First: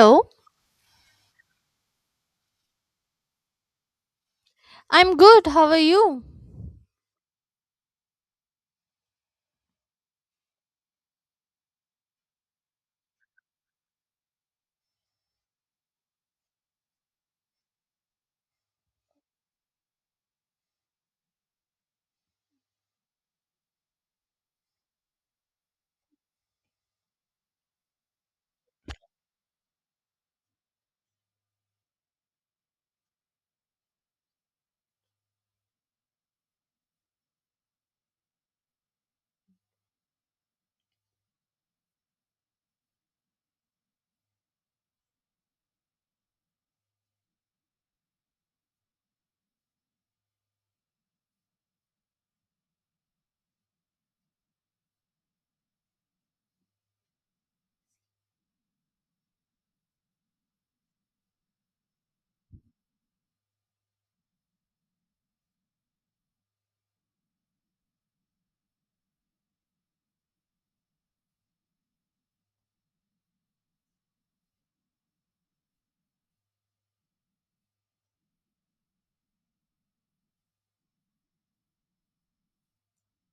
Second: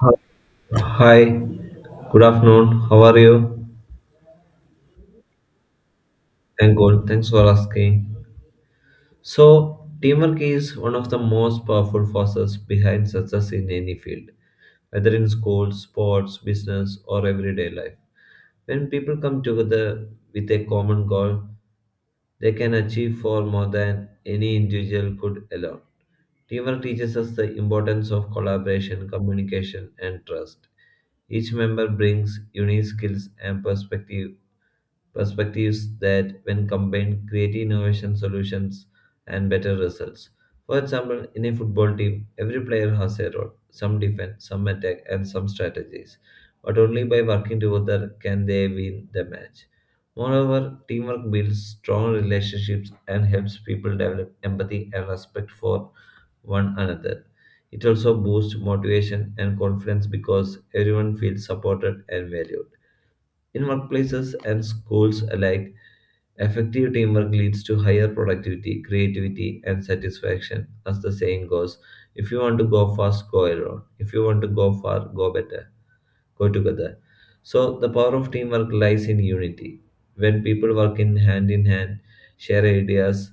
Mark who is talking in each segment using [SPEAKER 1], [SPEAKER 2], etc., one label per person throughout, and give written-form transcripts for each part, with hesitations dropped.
[SPEAKER 1] Hi, hi, Good afternoon. How are you?
[SPEAKER 2] I'm good. How are you?
[SPEAKER 1] Thank God. Thanks for asking. So, teamwork is one of the most powerful forces behind success in any field, whether in schools, sports, business, or everyday life. When people come together with a common goal, they can achieve far more than any individual could alone. Teamwork teaches us the importance of collaboration, communication, and trust. Each member brings unique skills and perspective perspectives that, when combined, create innovation solutions and better results. For example, in a football team, every player has a role, some defend, some attack, and some strategies. But only by working together can they win the match. Moreover, teamwork builds strong relationships and helps people develop empathy and respect for one another. It also boosts motivation and confidence because everyone feels supported and valued. In workplaces and schools alike, effective teamwork leads to higher productivity, creativity, and satisfaction. As the saying goes, if you want to go fast, go alone. If you want to go far, go together. So the power of teamwork lies in unity. When people work in hand, share ideas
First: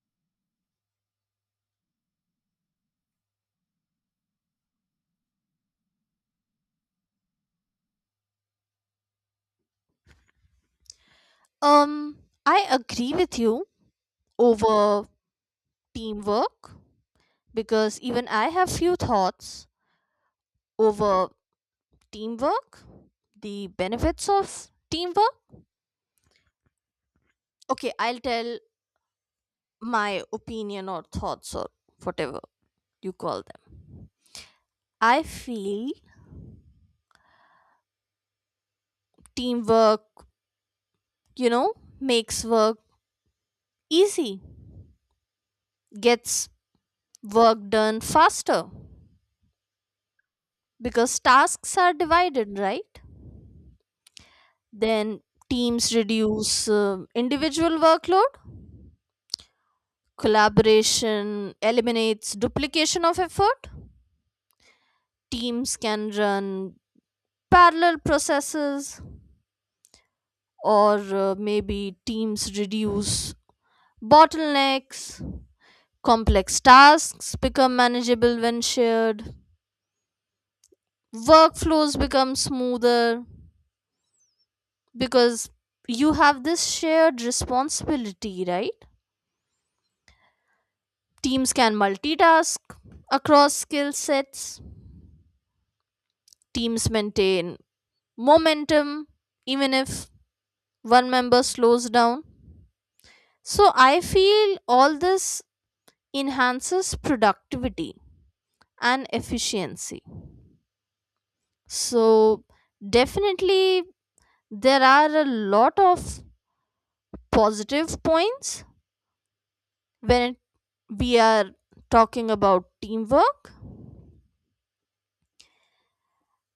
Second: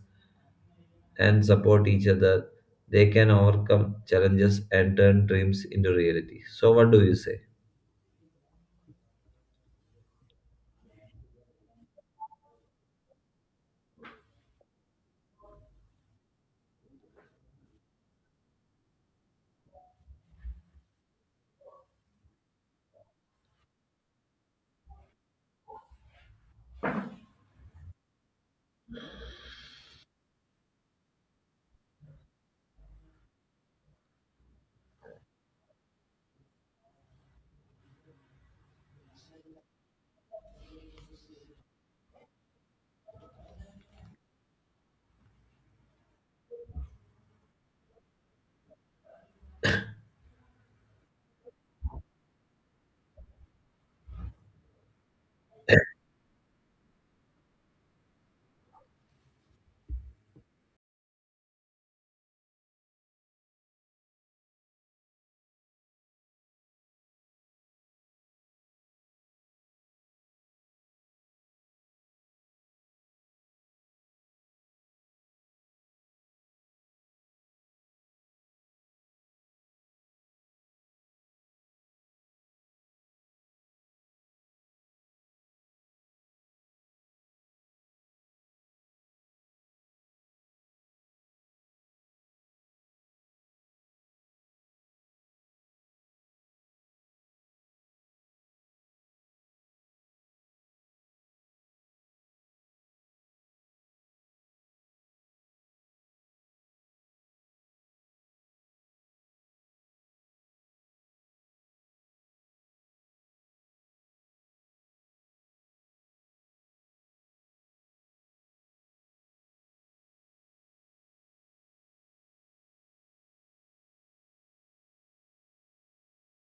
[SPEAKER 1] and support each other, they can overcome challenges and turn dreams into reality. So what do you say?
[SPEAKER 2] Um, I agree with you over teamwork, because even I have few thoughts over teamwork, the benefits of teamwork. Okay, I'll tell my opinion or thoughts or whatever you call them. I feel teamwork, you know, makes work easy, gets work done faster because tasks are divided, right? Then teams reduce individual workload. Collaboration eliminates duplication of effort. Teams can run parallel processes, or maybe teams reduce bottlenecks. Complex tasks become manageable when shared. Workflows become smoother because you have this shared responsibility, right? Teams can multitask across skill sets, teams maintain momentum even if one member slows down. So I feel all this enhances productivity and efficiency. So definitely there are a lot of positive points when we are talking about teamwork,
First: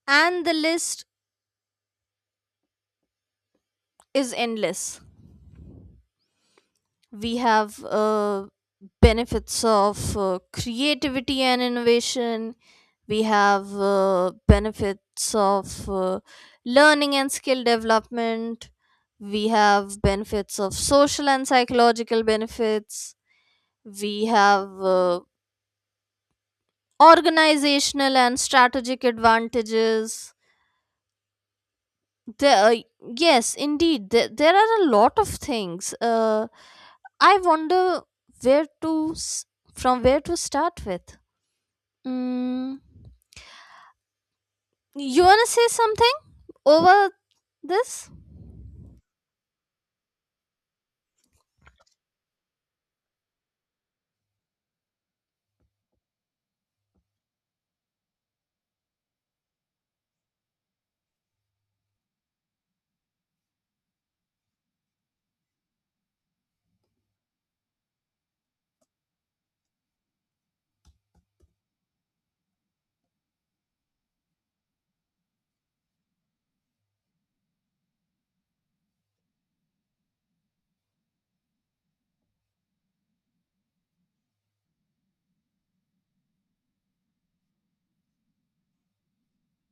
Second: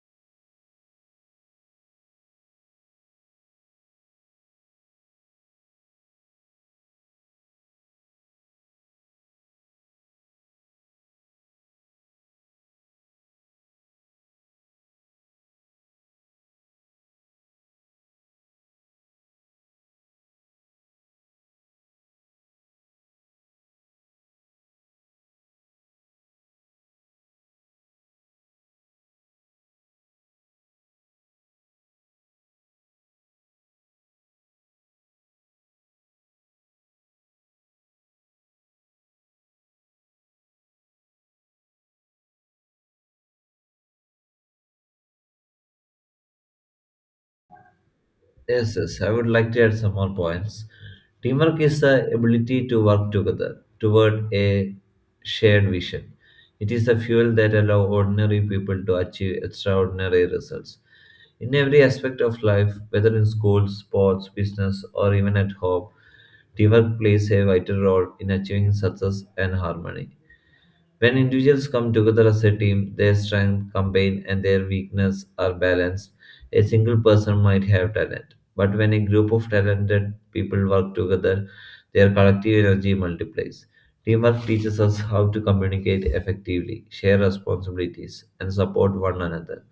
[SPEAKER 2] and the list is endless. We have benefits of creativity and innovation, we have benefits of learning and skill development, we have benefits of social and psychological benefits, we have uh, organizational and strategic advantages. There Yes, indeed, there are a lot of things. I wonder where to s- from where to start with. mm, you want to say something over this?
[SPEAKER 1] Yes, yes, I would like to add some more points. Teamwork is the ability to work together toward a shared vision. It is the fuel that allows ordinary people to achieve extraordinary results. In every aspect of life, whether in school, sports, business, or even at home, teamwork plays a vital role in achieving success and harmony. When individuals come together as a team, their strengths combine and their weaknesses are balanced. A single person might have talent, but when a group of talented people work together, their collective energy multiplies. Teamwork teaches us how to communicate effectively, share responsibilities, and support one another.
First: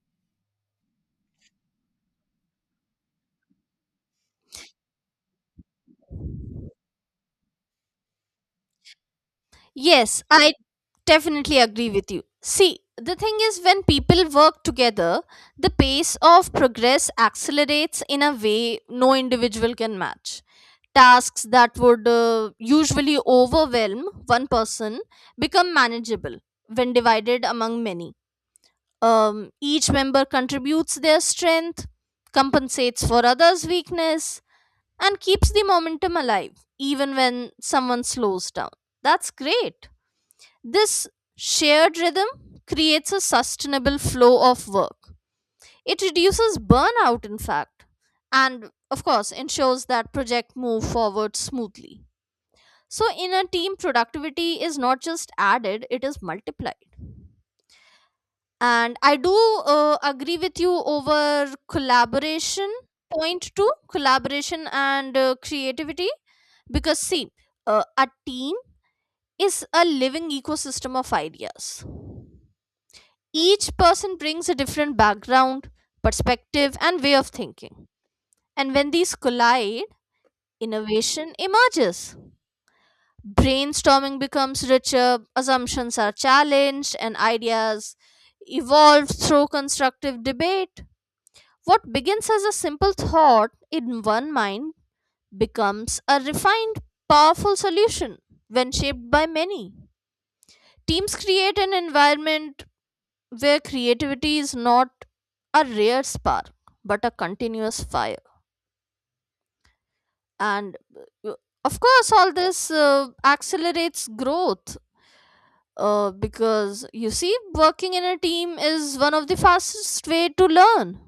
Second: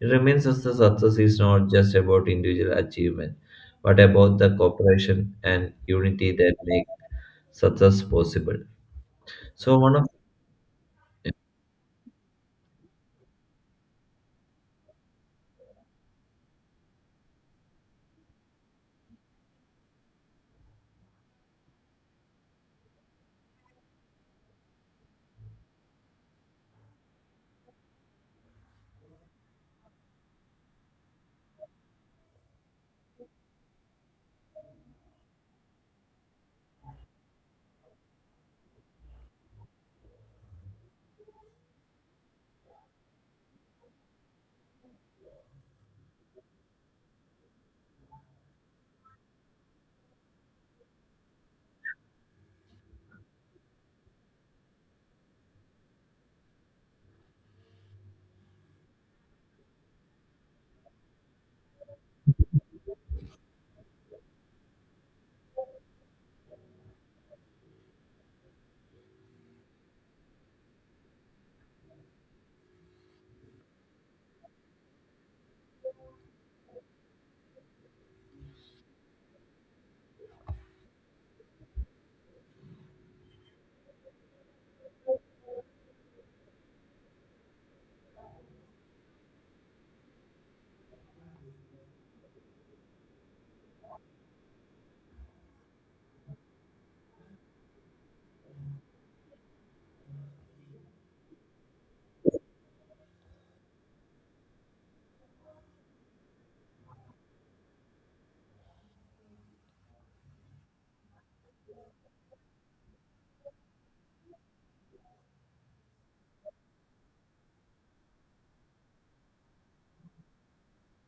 [SPEAKER 1] It reminds us that success is not just about individual achievement, but about the cooperation and unity that make success possible. So one of
[SPEAKER 2] Yes, I definitely agree with you. See, the thing is, when people work together, the pace of progress accelerates in a way no individual can match. Tasks that would usually overwhelm one person become manageable when divided among many. Each member contributes their strength, compensates for others' weakness, and keeps the momentum alive even when someone slows down. That's great, this shared rhythm creates a sustainable flow of work. It reduces burnout, in fact, and of course ensures that project move forward smoothly. So in a team, productivity is not just added, it is multiplied. And I do agree with you over collaboration. Point two, collaboration and creativity. Because, see, a team is a living ecosystem of ideas. Each person brings a different background, perspective, and way of thinking. And when these collide, innovation emerges. Brainstorming becomes richer, assumptions are challenged, and ideas evolve through constructive debate. What begins as a simple thought in one mind becomes a refined, powerful solution when shaped by many. Teams create an environment where creativity is not a rare spark but a continuous fire, and uh, of course all this accelerates growth, because you see working in a team is one of the fastest way to learn.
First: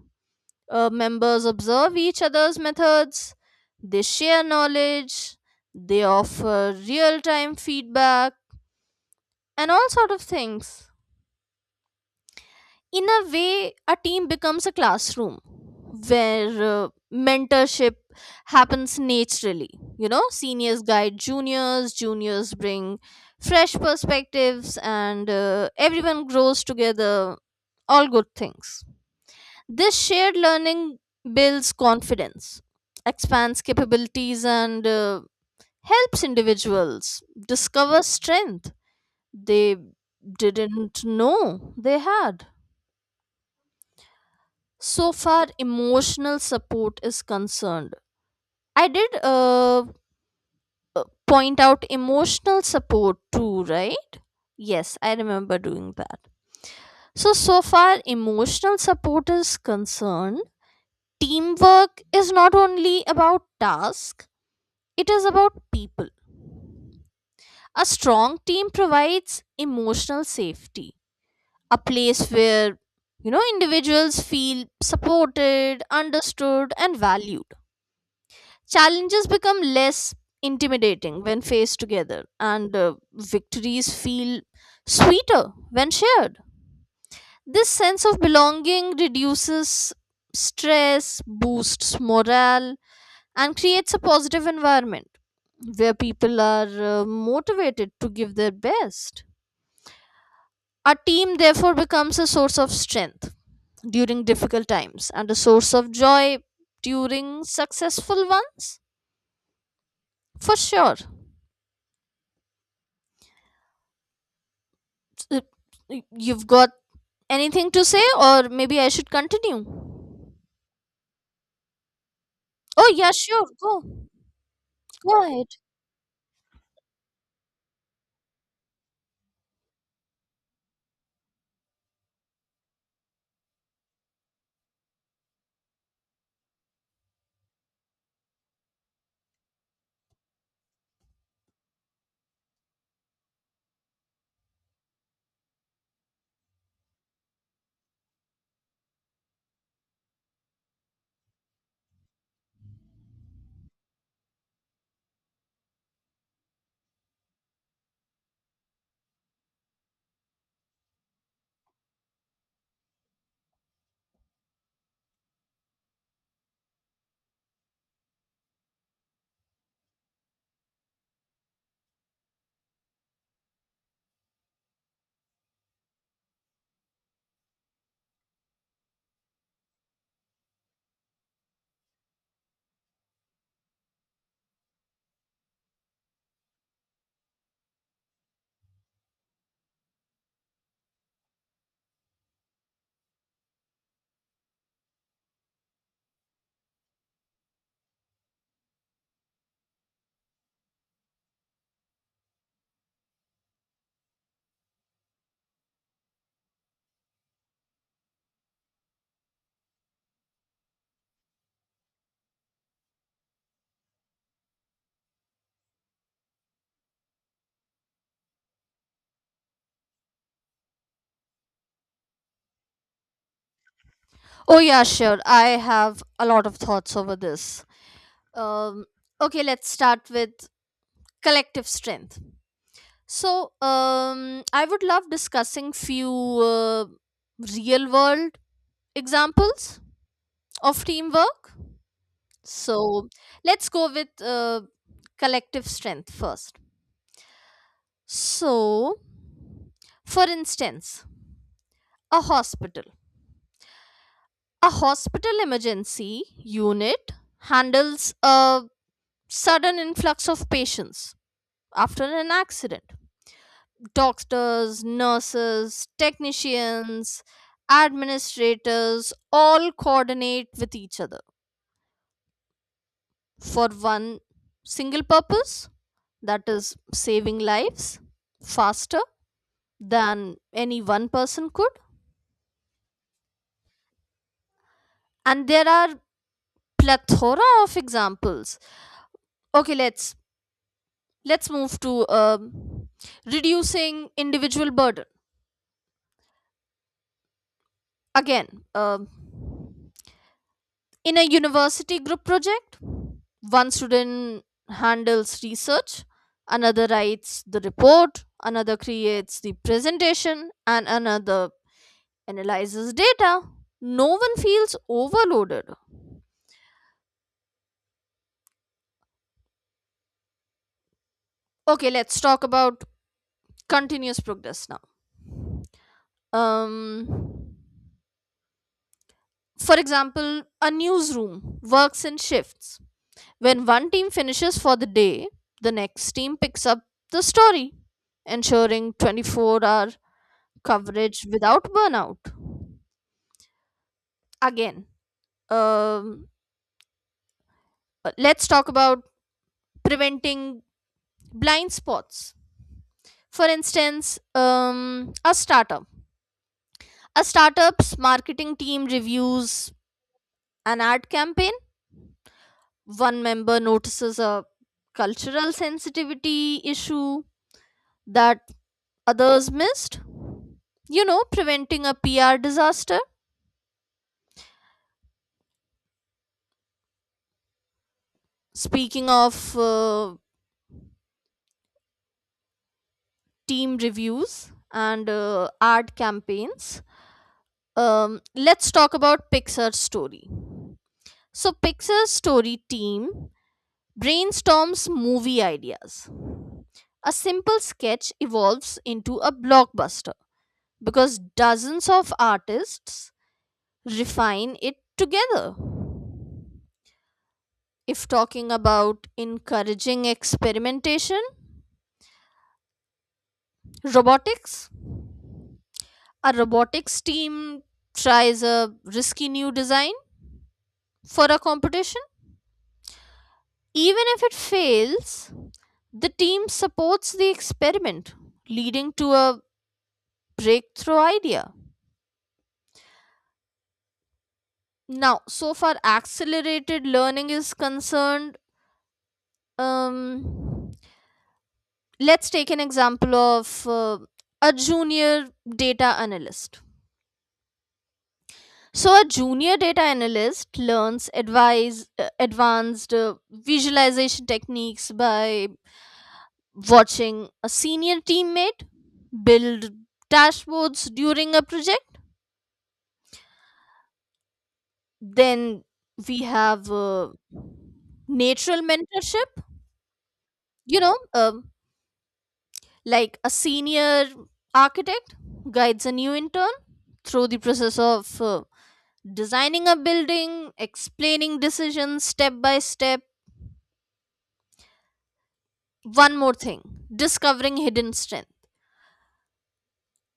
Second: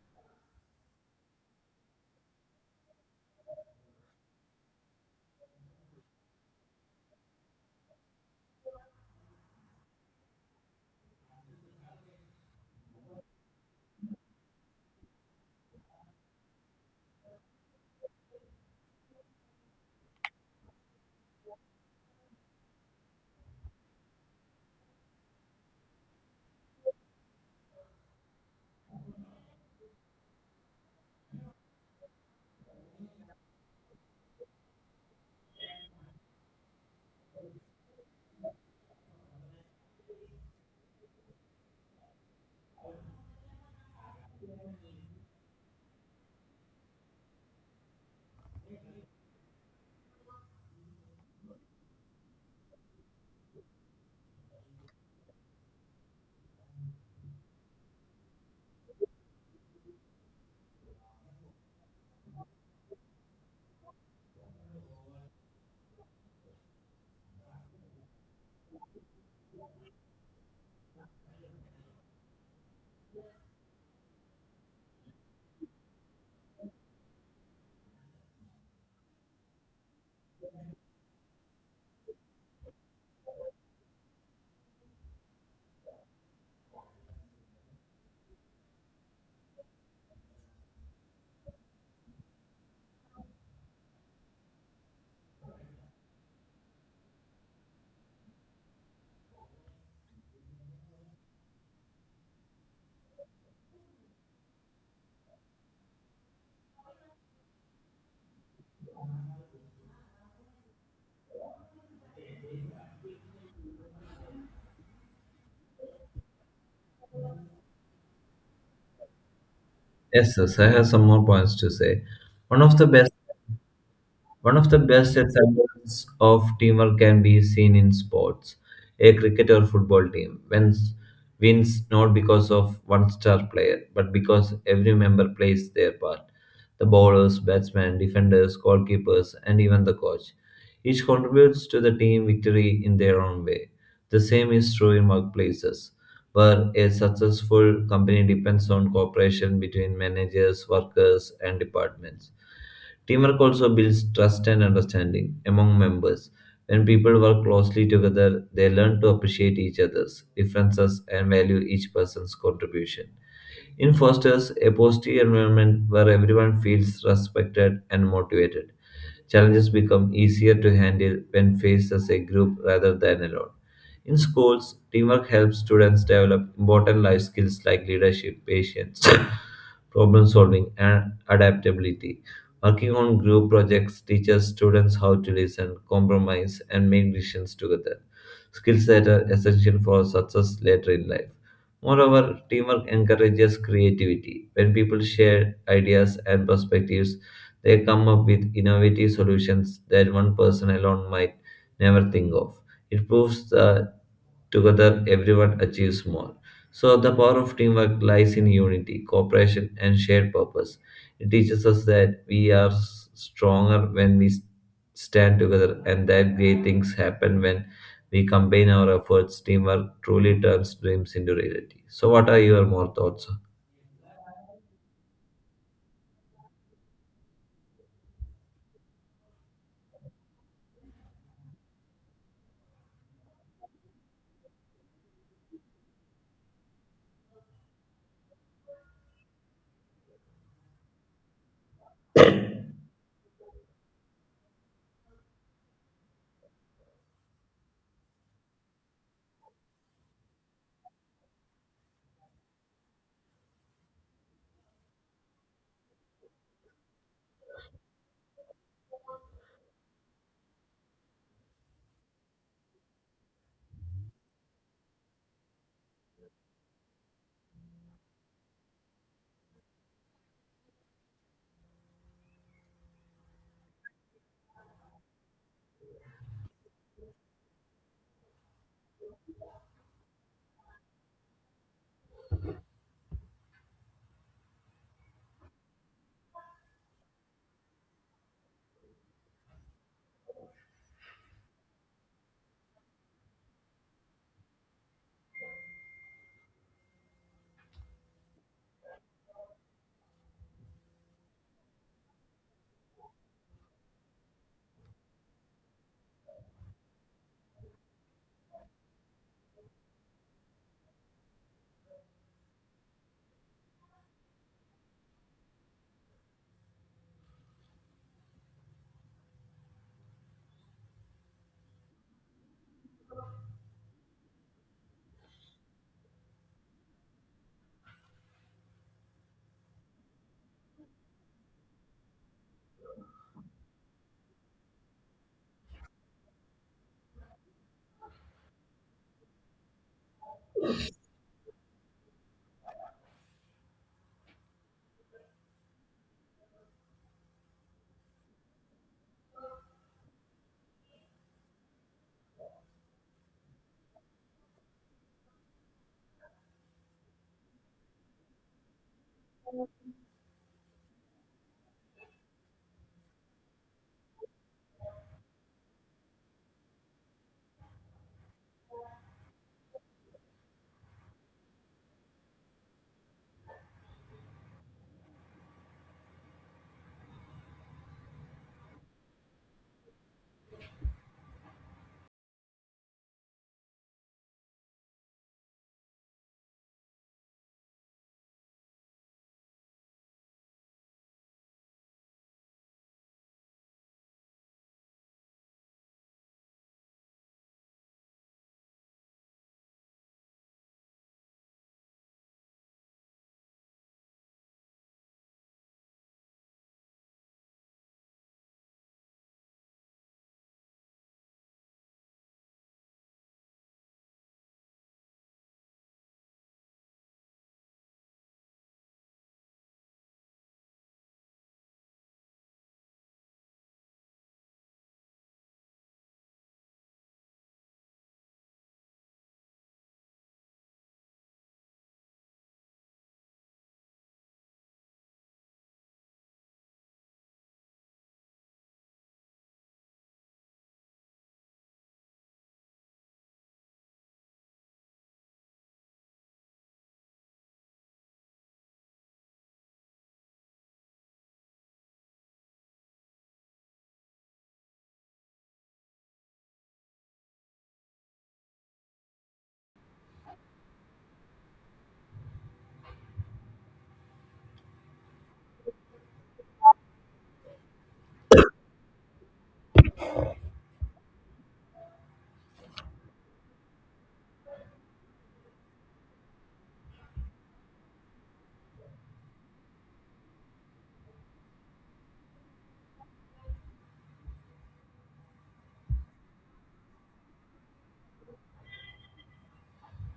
[SPEAKER 2] Members observe each other's methods, they share knowledge, they offer real time feedback and all sort of things. In a way, a team becomes a classroom where uh, mentorship happens naturally. You know, seniors guide juniors, juniors bring fresh perspectives, and everyone grows together. All good things. This shared learning builds confidence, expands capabilities, and helps individuals discover strength they didn't know they had. So far emotional support is concerned, I did point out emotional support too, right? Yes, I remember doing that. So so far emotional support is concerned, teamwork is not only about task, it is about people. A strong team provides emotional safety, a place where, you know, individuals feel supported, understood, and valued. Challenges become less intimidating when faced together, and victories feel sweeter when shared. This sense of belonging reduces stress, boosts morale, and creates a positive environment where people are motivated to give their best. Our team therefore becomes a source of strength during difficult times and a source of joy during successful ones. For sure. Uh, You've got anything to say, or maybe I should continue?
[SPEAKER 1] yes, yes, I have some more points to say. One of the
[SPEAKER 2] Oh, yeah,
[SPEAKER 1] best
[SPEAKER 2] sure. Go.
[SPEAKER 1] One of the best
[SPEAKER 2] Go ahead.
[SPEAKER 1] examples of teamwork can be seen in sports. A cricket or wins not because of one star player, but because every member plays their part. The bowlers, batsmen, defenders, goalkeepers, and even the coach. Each contributes to the team victory in their own way. The same is true in workplaces, where a successful company depends on cooperation between managers, workers, and departments. Teamwork also builds trust and understanding among members. When people work closely together, they learn to appreciate each other's differences and value each person's contribution. It fosters a positive environment where everyone feels respected and motivated. Challenges become easier to handle when faced as a group rather than alone. In schools, teamwork helps students develop important life skills like leadership, patience, problem solving, and adaptability. Working on group projects teaches students how to listen, compromise, and make decisions together, skills that are essential for success later in life. Moreover, teamwork encourages creativity. When people share ideas and perspectives, they come up with innovative solutions that one person alone might never think of. It proves that together everyone achieves more. So, the power of teamwork lies in unity, cooperation, and shared purpose. It teaches us that we are stronger when we stand together and that great things happen when we combine our efforts. Teamwork truly turns dreams into reality. So, what are, your more thoughts?
[SPEAKER 2] Oh, yeah, sure. I have a lot of thoughts over this. Um, okay, let's start with collective strength. So, I would love discussing few uh, real world examples of teamwork. So, let's go with collective strength first. So, for instance, a hospital. A hospital emergency unit handles a sudden influx of patients after an accident. Doctors, nurses, technicians, administrators all coordinate with each other for one single purpose, that is, saving lives faster than any one person could. And there are plethora of examples. Okay, let's move to reducing individual burden again. um, in a university group project, one student handles research, another writes the report, another creates the presentation, and another analyzes data. No one feels overloaded. Okay, let's talk about continuous progress now. um for example, a newsroom works in shifts. When one team finishes for the day, the next team picks up the story, ensuring 24-hour coverage without burnout. Again, um, let's talk about preventing blind spots. For instance, a startup. A startup's marketing team reviews an ad campaign. One member notices a cultural sensitivity issue that others missed. You know, preventing a PR disaster. Speaking of team reviews and ad campaigns, let's talk about Pixar's story. So, Pixar's story team brainstorms movie ideas. A simple sketch evolves into a blockbuster because dozens of artists refine it together. If talking about encouraging experimentation, robotics, a robotics team tries a risky new design for a competition. Even if it fails, the team supports the experiment, leading to a breakthrough idea. Now, so far, accelerated learning is concerned. Um, let's take an example of a junior data analyst. So, a junior data analyst learns advanced visualization techniques by watching a senior teammate build dashboards during a project. Then we have natural mentorship, you know, like a senior architect guides a new intern through the process of designing a building, explaining decisions step by step. One more thing, discovering hidden strength.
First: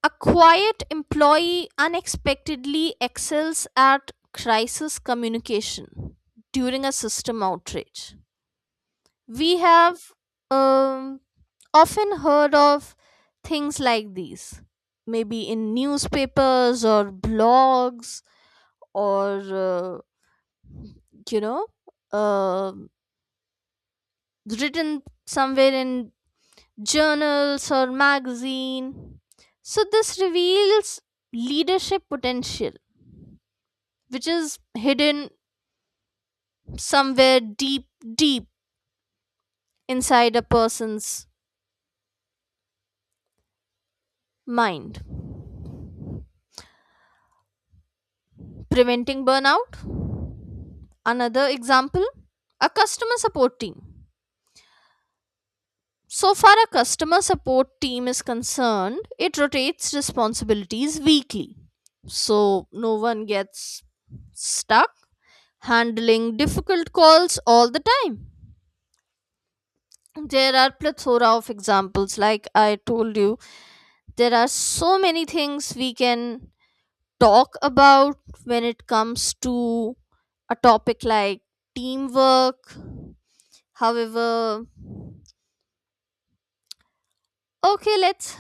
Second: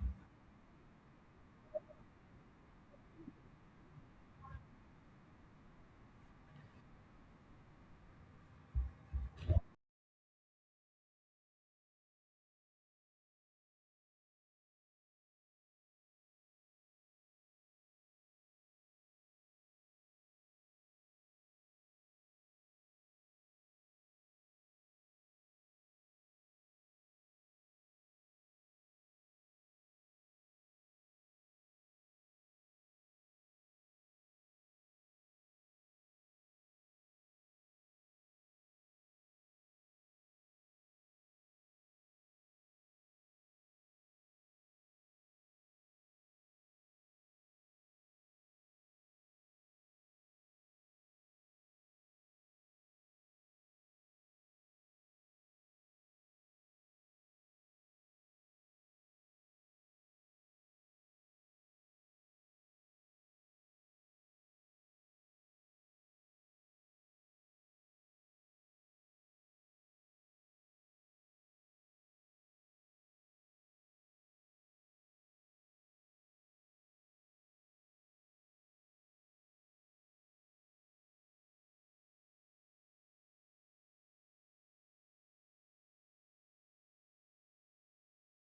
[SPEAKER 2] A quiet employee unexpectedly excels at crisis communication during a system outrage. We have um, often heard of things like these, maybe in newspapers or blogs, or you know, uh, written somewhere in journals or magazine. So this reveals leadership potential which is hidden somewhere deep, deep inside a person's mind. Preventing burnout, another example, a customer support team. So far a customer support team is concerned, it rotates responsibilities weekly, so no one gets stuck handling difficult calls all the time. There are plethora of examples. Like I told you, there are so many things we can talk about when it comes to a topic like teamwork. However, okay, let's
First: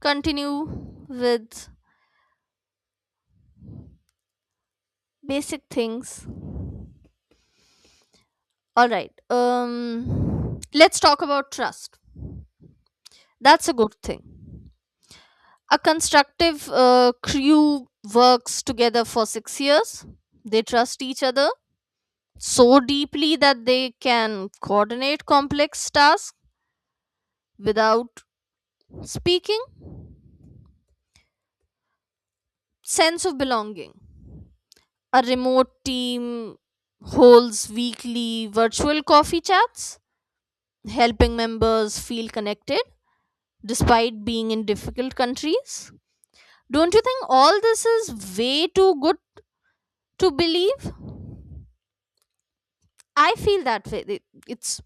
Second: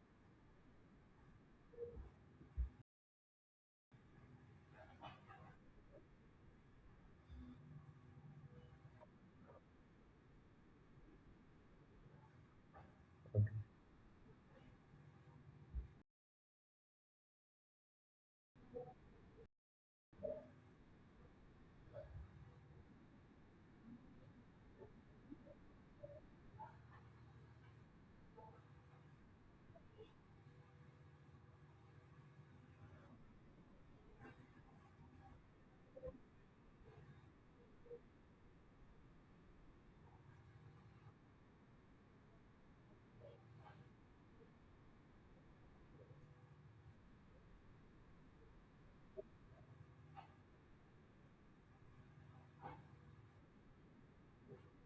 [SPEAKER 2] continue with basic things. All right. Let's talk about trust. That's a good thing. A constructive crew works together for 6 years. They trust each other so deeply that they can coordinate complex tasks without speaking. Sense of belonging. A remote team holds weekly virtual coffee chats, helping members feel connected despite being in difficult countries. Don't you think all this is way too good to believe? I feel that way. It's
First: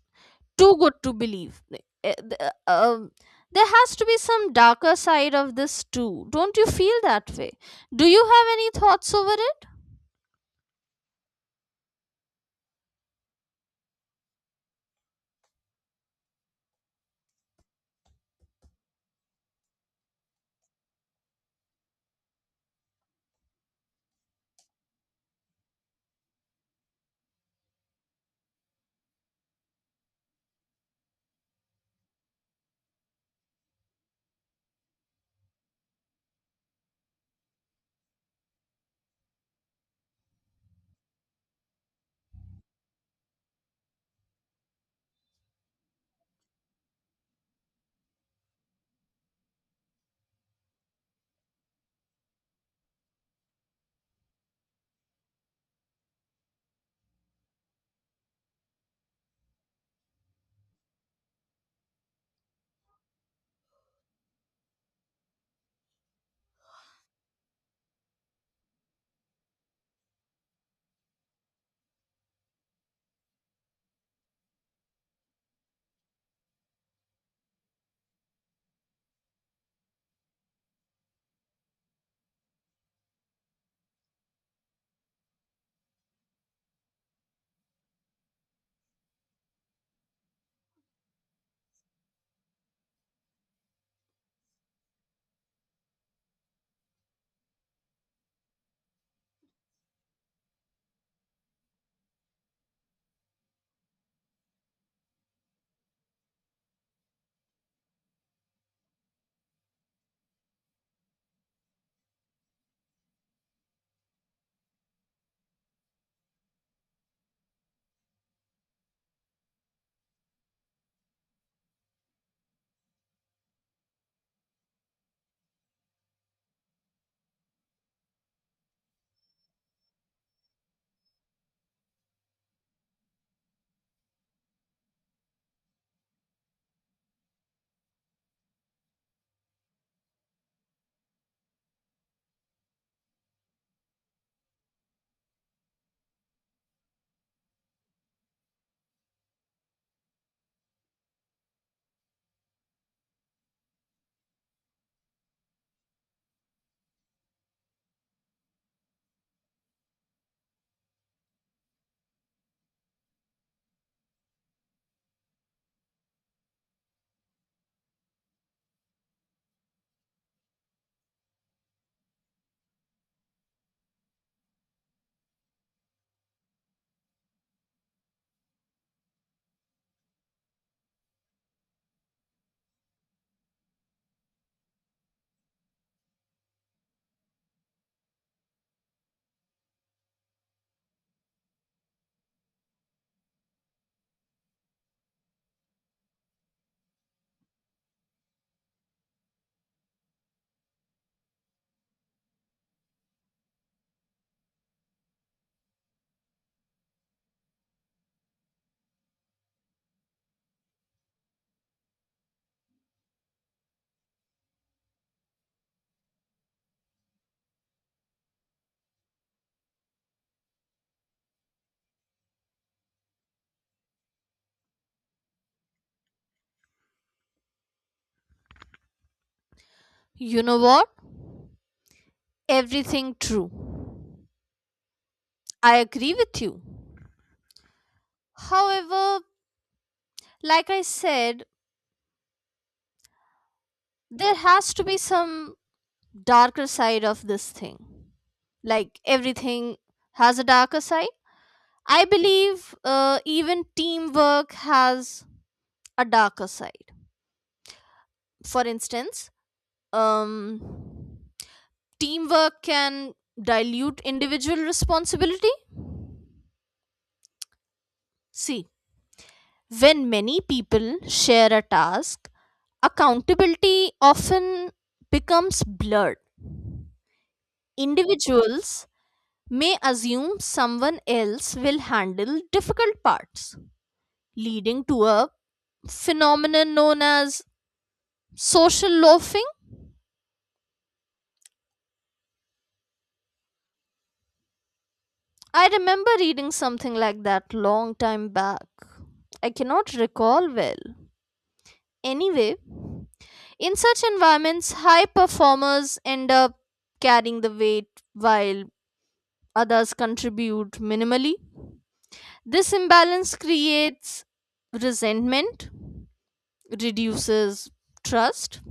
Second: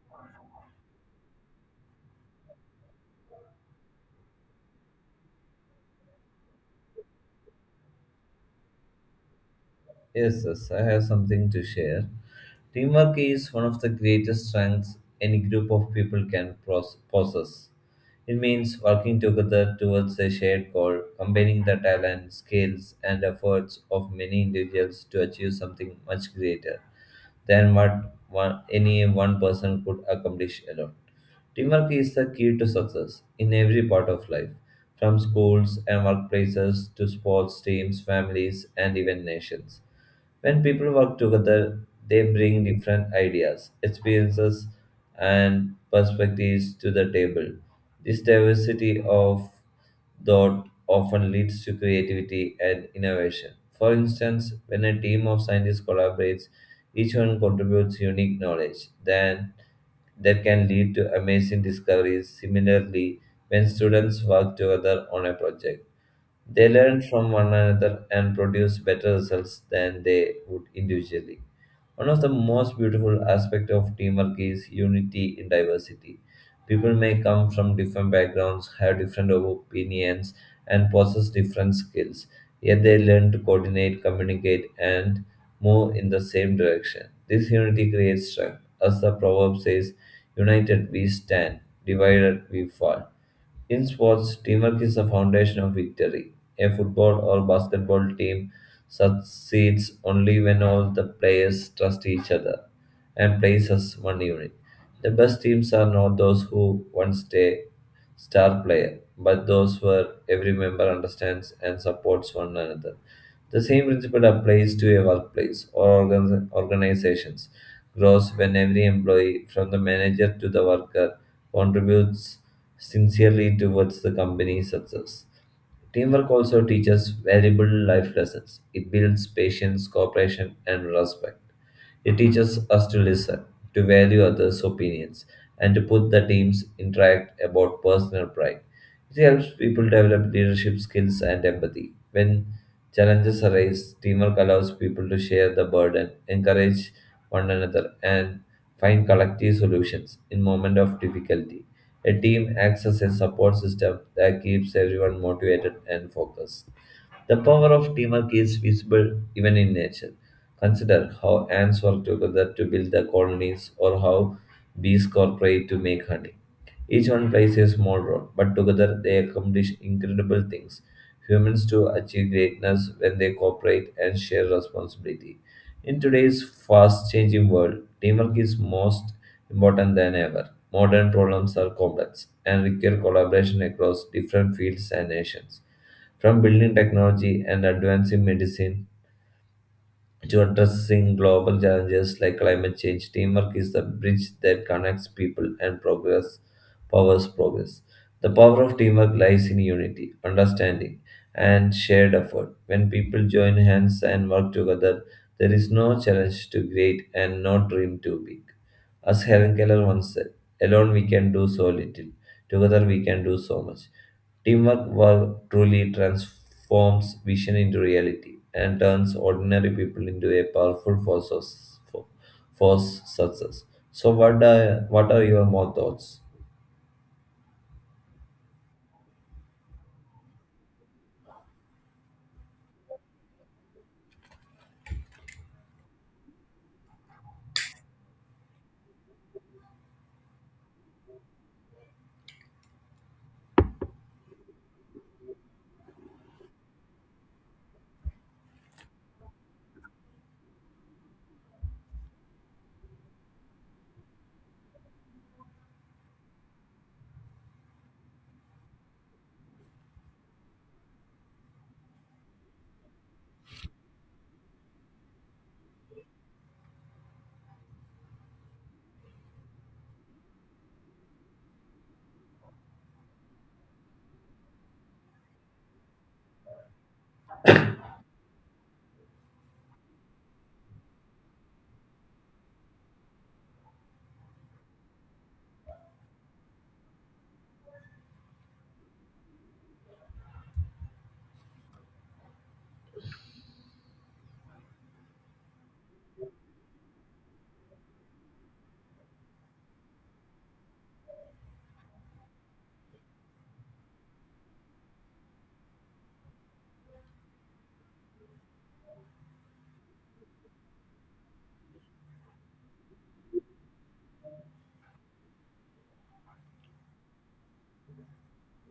[SPEAKER 2] too good to believe. There has to be some darker side of this too. Don't you feel that way? Do you have any thoughts over it?
[SPEAKER 1] Yes, yes, I have something to share. Teamwork is one of the greatest strengths any group of people can possess. It means working together towards a shared goal, combining the talent, skills, and efforts of many individuals to achieve something much greater than any one person could accomplish alone. Teamwork is the key to success in every part of life, from schools and workplaces to sports teams, families, and even nations. When people work together, they bring different ideas, experiences, and perspectives to the table. This diversity of thought often leads to creativity and innovation. For instance, when a team of scientists collaborates, each one contributes unique knowledge. Then that can lead to amazing discoveries. Similarly, when students work together on a project, they learn from one another and produce better results than they would individually. One of the most beautiful aspects of teamwork is unity in diversity. People may come from different backgrounds, have different opinions, and possess different skills, yet they learn to coordinate, communicate, and move in the same direction. This unity creates strength. As the proverb says, united we stand, divided we fall. In sports, teamwork is the foundation of victory. A football or basketball team succeeds only when all the players trust each other and plays as one unit. The best teams are not those who once a star player, but those where every member understands and supports one another. The same principle applies to a workplace or organizations. Grows when every employee, from the manager to the worker, contributes sincerely towards the company's success. Teamwork also teaches valuable life lessons. It builds patience, cooperation, and respect. It teaches us to listen, to value others' opinions, and to put the team's interact about personal pride. It helps people develop leadership skills and empathy. When challenges arise, teamwork allows people to share the burden, encourage one another, and find collective solutions in moment of difficulty. A team acts as a support system that keeps everyone motivated and focused. The power of teamwork is visible even in nature. Consider how ants work together to build their colonies or how bees cooperate to make honey. Each one plays a small role, but together they accomplish incredible things. Humans too achieve greatness when they cooperate and share responsibility. In today's fast changing world, teamwork is most important than ever. Modern problems are complex and require collaboration across different fields and nations. From building technology and advancing medicine to addressing global challenges like climate change, teamwork is the bridge that connects people and progress powers progress. The power of teamwork lies in unity, understanding, and shared effort. When people join hands and work together, there is no challenge too great and no dream too big. As Helen Keller once said, alone we can do so little, together we can do so much. Teamwork work truly transforms vision into reality and turns ordinary people into a powerful for, force success. So what are your more thoughts?
[SPEAKER 2] You know what? Everything true. I agree with you. However, like I said, there has to be some darker side of this thing. Like everything has a darker side. I believe even teamwork has a darker side. For instance, um, teamwork can dilute individual responsibility. See, when many people share a task, accountability often becomes blurred. Individuals may assume someone else will handle difficult parts, leading to a phenomenon known as social loafing. I remember reading something like that long time back. I cannot recall well. Anyway, in such environments, high performers end up carrying the weight while others contribute minimally. This imbalance creates resentment, reduces trust,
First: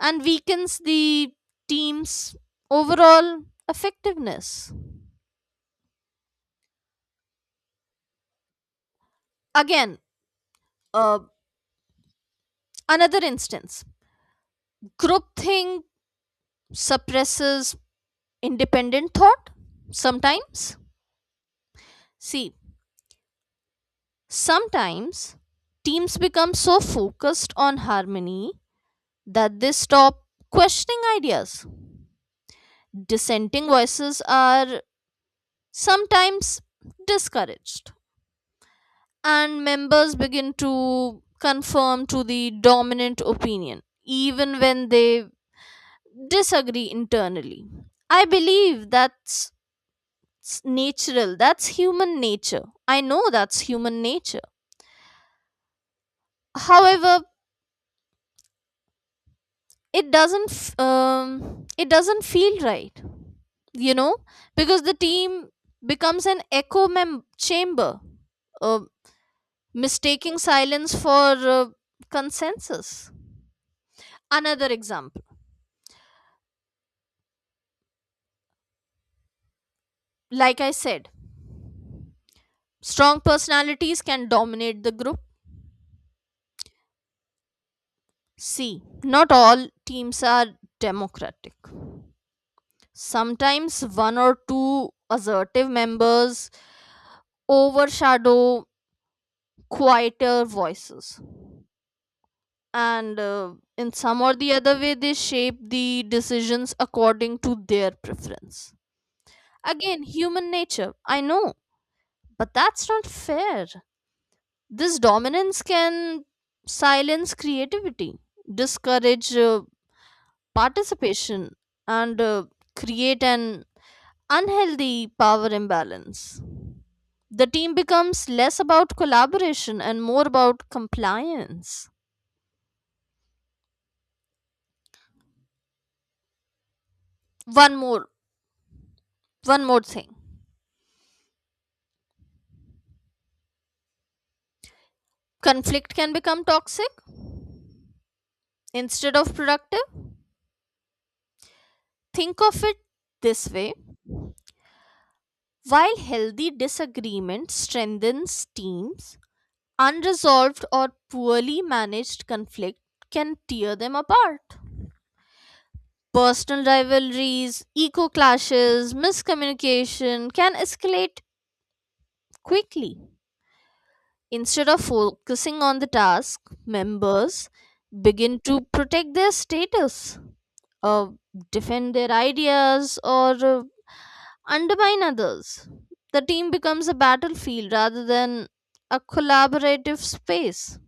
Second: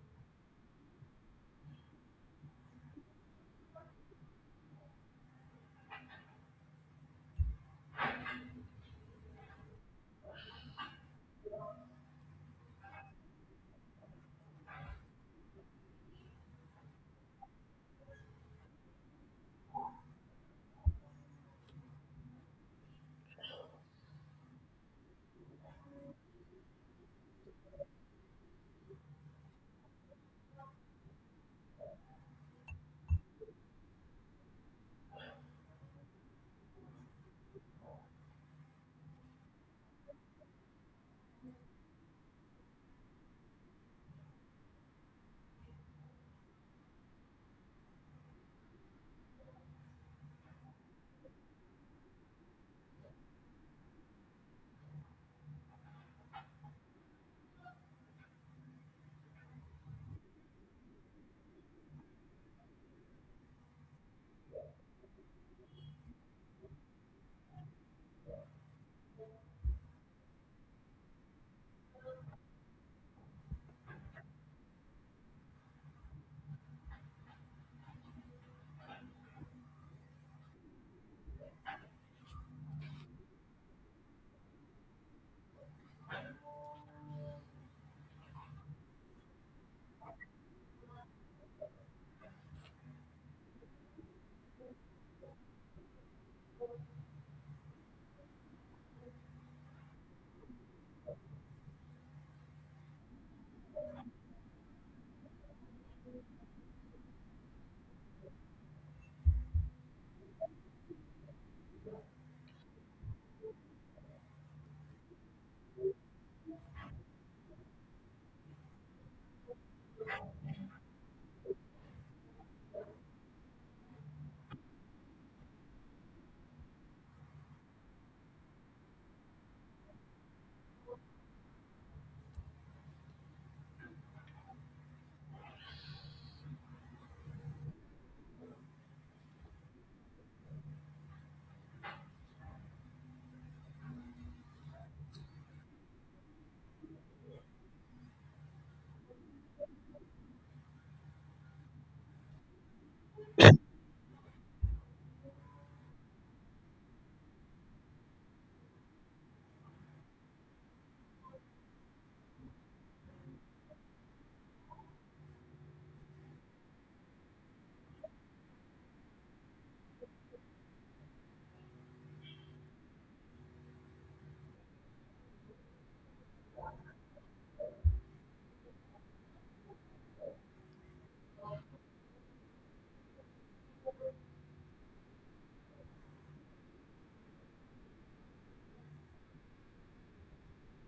[SPEAKER 2] and weakens the team's overall effectiveness. Again, uh, another instance, groupthink suppresses independent thought sometimes. See, sometimes teams become so focused on harmony that they stop questioning ideas. Dissenting voices are sometimes discouraged, and members begin to conform to the dominant opinion, even when they disagree internally. I believe that's natural, that's human nature. I know that's human nature. However, it doesn't f- um, it doesn't feel right, you know, because the team becomes an chamber, uh, mistaking silence for uh, consensus. Another example, like I said, strong personalities can dominate the group. See, not all teams are democratic. Sometimes one or two assertive members overshadow quieter voices, and in some or the other way they shape the decisions according to their preference. Again, human nature, I know, but that's not fair. This dominance can silence creativity, discourage participation, and create an unhealthy power imbalance. The team becomes less about collaboration and more about compliance. one more One more thing, conflict can become toxic instead of productive. Think of it this way. While healthy disagreement strengthens teams, unresolved or poorly managed conflict can tear them apart. Personal rivalries, eco clashes, miscommunication can escalate quickly. Instead of focusing on the task, members begin to protect their status, uh, defend their ideas, or undermine others. The team becomes a battlefield rather than a collaborative space.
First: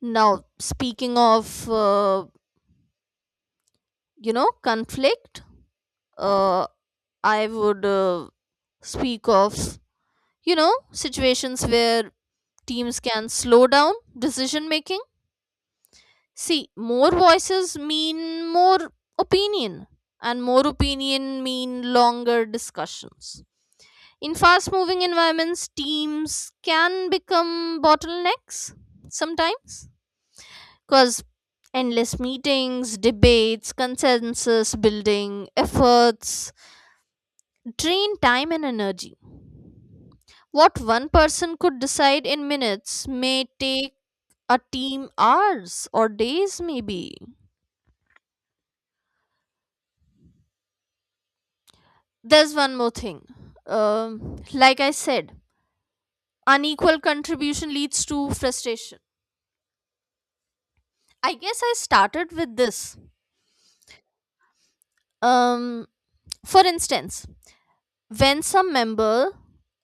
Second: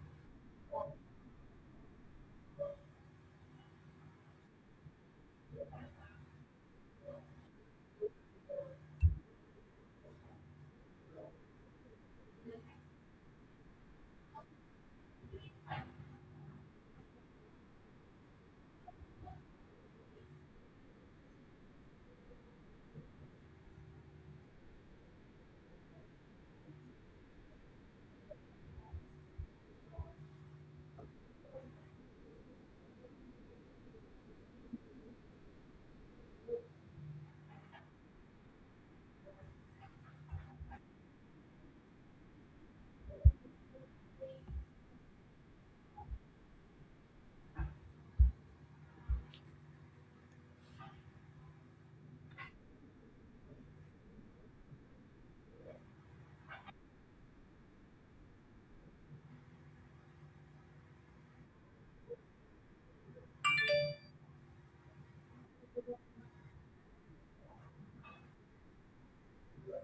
[SPEAKER 2] Now, speaking of, you know, conflict, uh, I would speak of, you know, situations where teams can slow down decision making. See, more voices mean more opinion, and more opinion mean longer discussions. In fast moving environments, teams can become bottlenecks sometimes because endless meetings, debates, consensus building efforts drain time and energy. What one person could decide in minutes may take a team hours or days, maybe. There's one more thing. Like I said, unequal contribution leads to frustration. I guess I started with this. Um, For instance, when some member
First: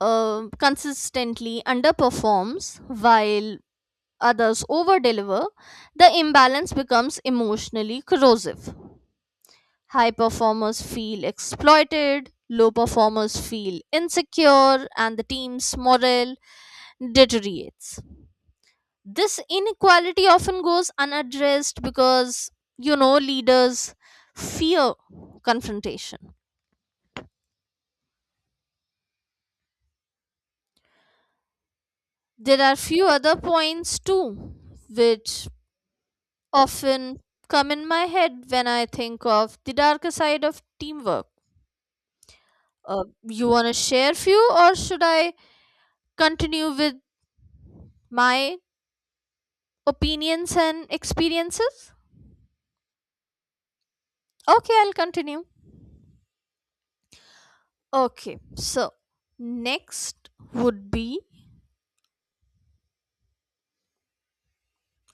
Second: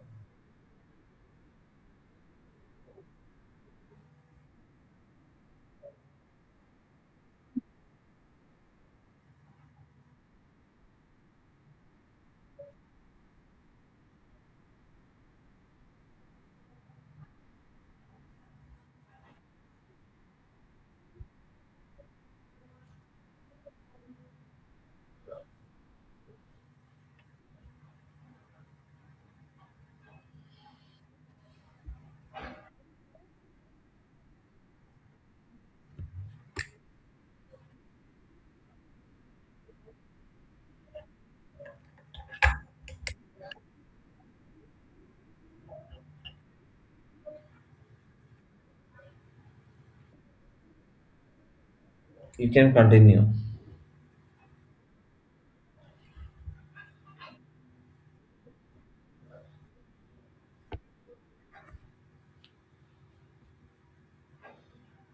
[SPEAKER 2] consistently underperforms while others over deliver, the imbalance becomes emotionally corrosive. High performers feel exploited, low performers feel insecure, and the team's morale deteriorates. This inequality often goes unaddressed because, you know, leaders fear confrontation. There are few other points too, which often come in my head when I think of the darker side of teamwork. You want to share few, or should I continue with my opinions and experiences?
[SPEAKER 1] You can continue.
[SPEAKER 2] Okay, I'll continue. Okay, so next would be,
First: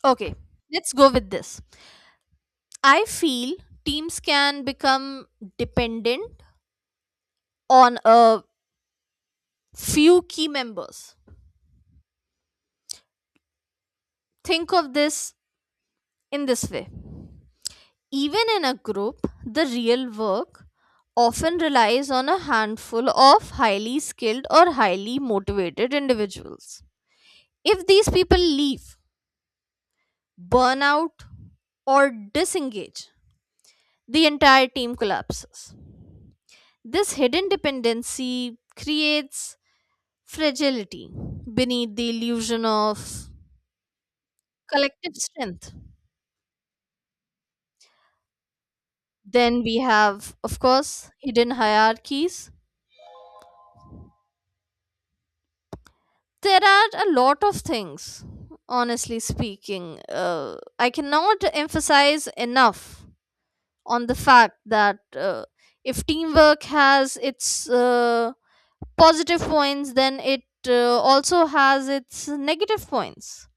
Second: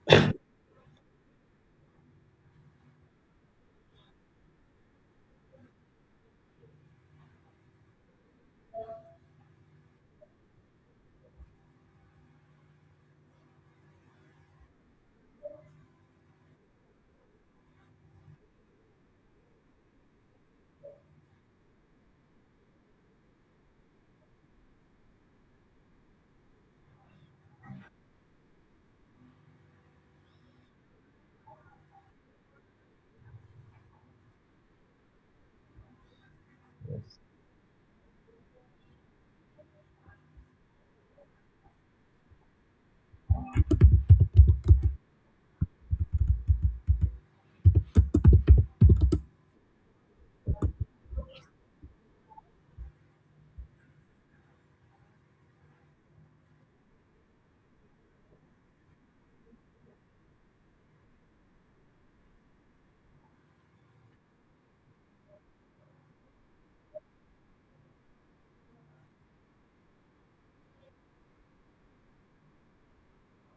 [SPEAKER 2] okay, let's go with this. I feel teams can become dependent on a few key members. Think of this in this way. Even in a group, the real work often relies on a handful of highly skilled or highly motivated individuals. If these people leave, burn out, or disengage, the entire team collapses. This hidden dependency creates fragility beneath the illusion of collective strength. Then we have, of course, hidden hierarchies, there are a lot of things. Honestly speaking, I cannot emphasize enough on the fact that, if teamwork has its positive points, then it also has its negative points.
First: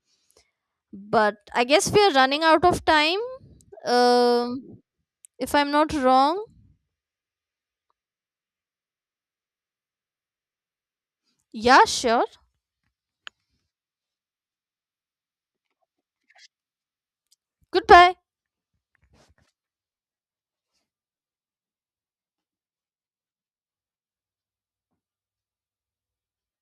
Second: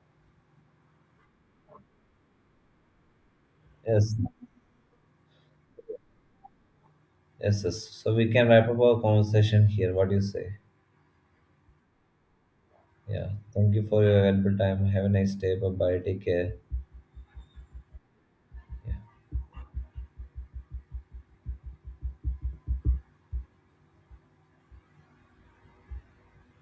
[SPEAKER 2] But I guess we are running out of time.
[SPEAKER 1] Yes,
[SPEAKER 2] Um if I'm not wrong.
[SPEAKER 1] yes, yes. So we can wrap up our conversation here. What do you say?
[SPEAKER 2] Yeah, sure.
[SPEAKER 1] Yeah. Thank you for your valuable time. Have a nice day. Bye bye. Take care.
[SPEAKER 2] Goodbye.
[SPEAKER 1] Yeah.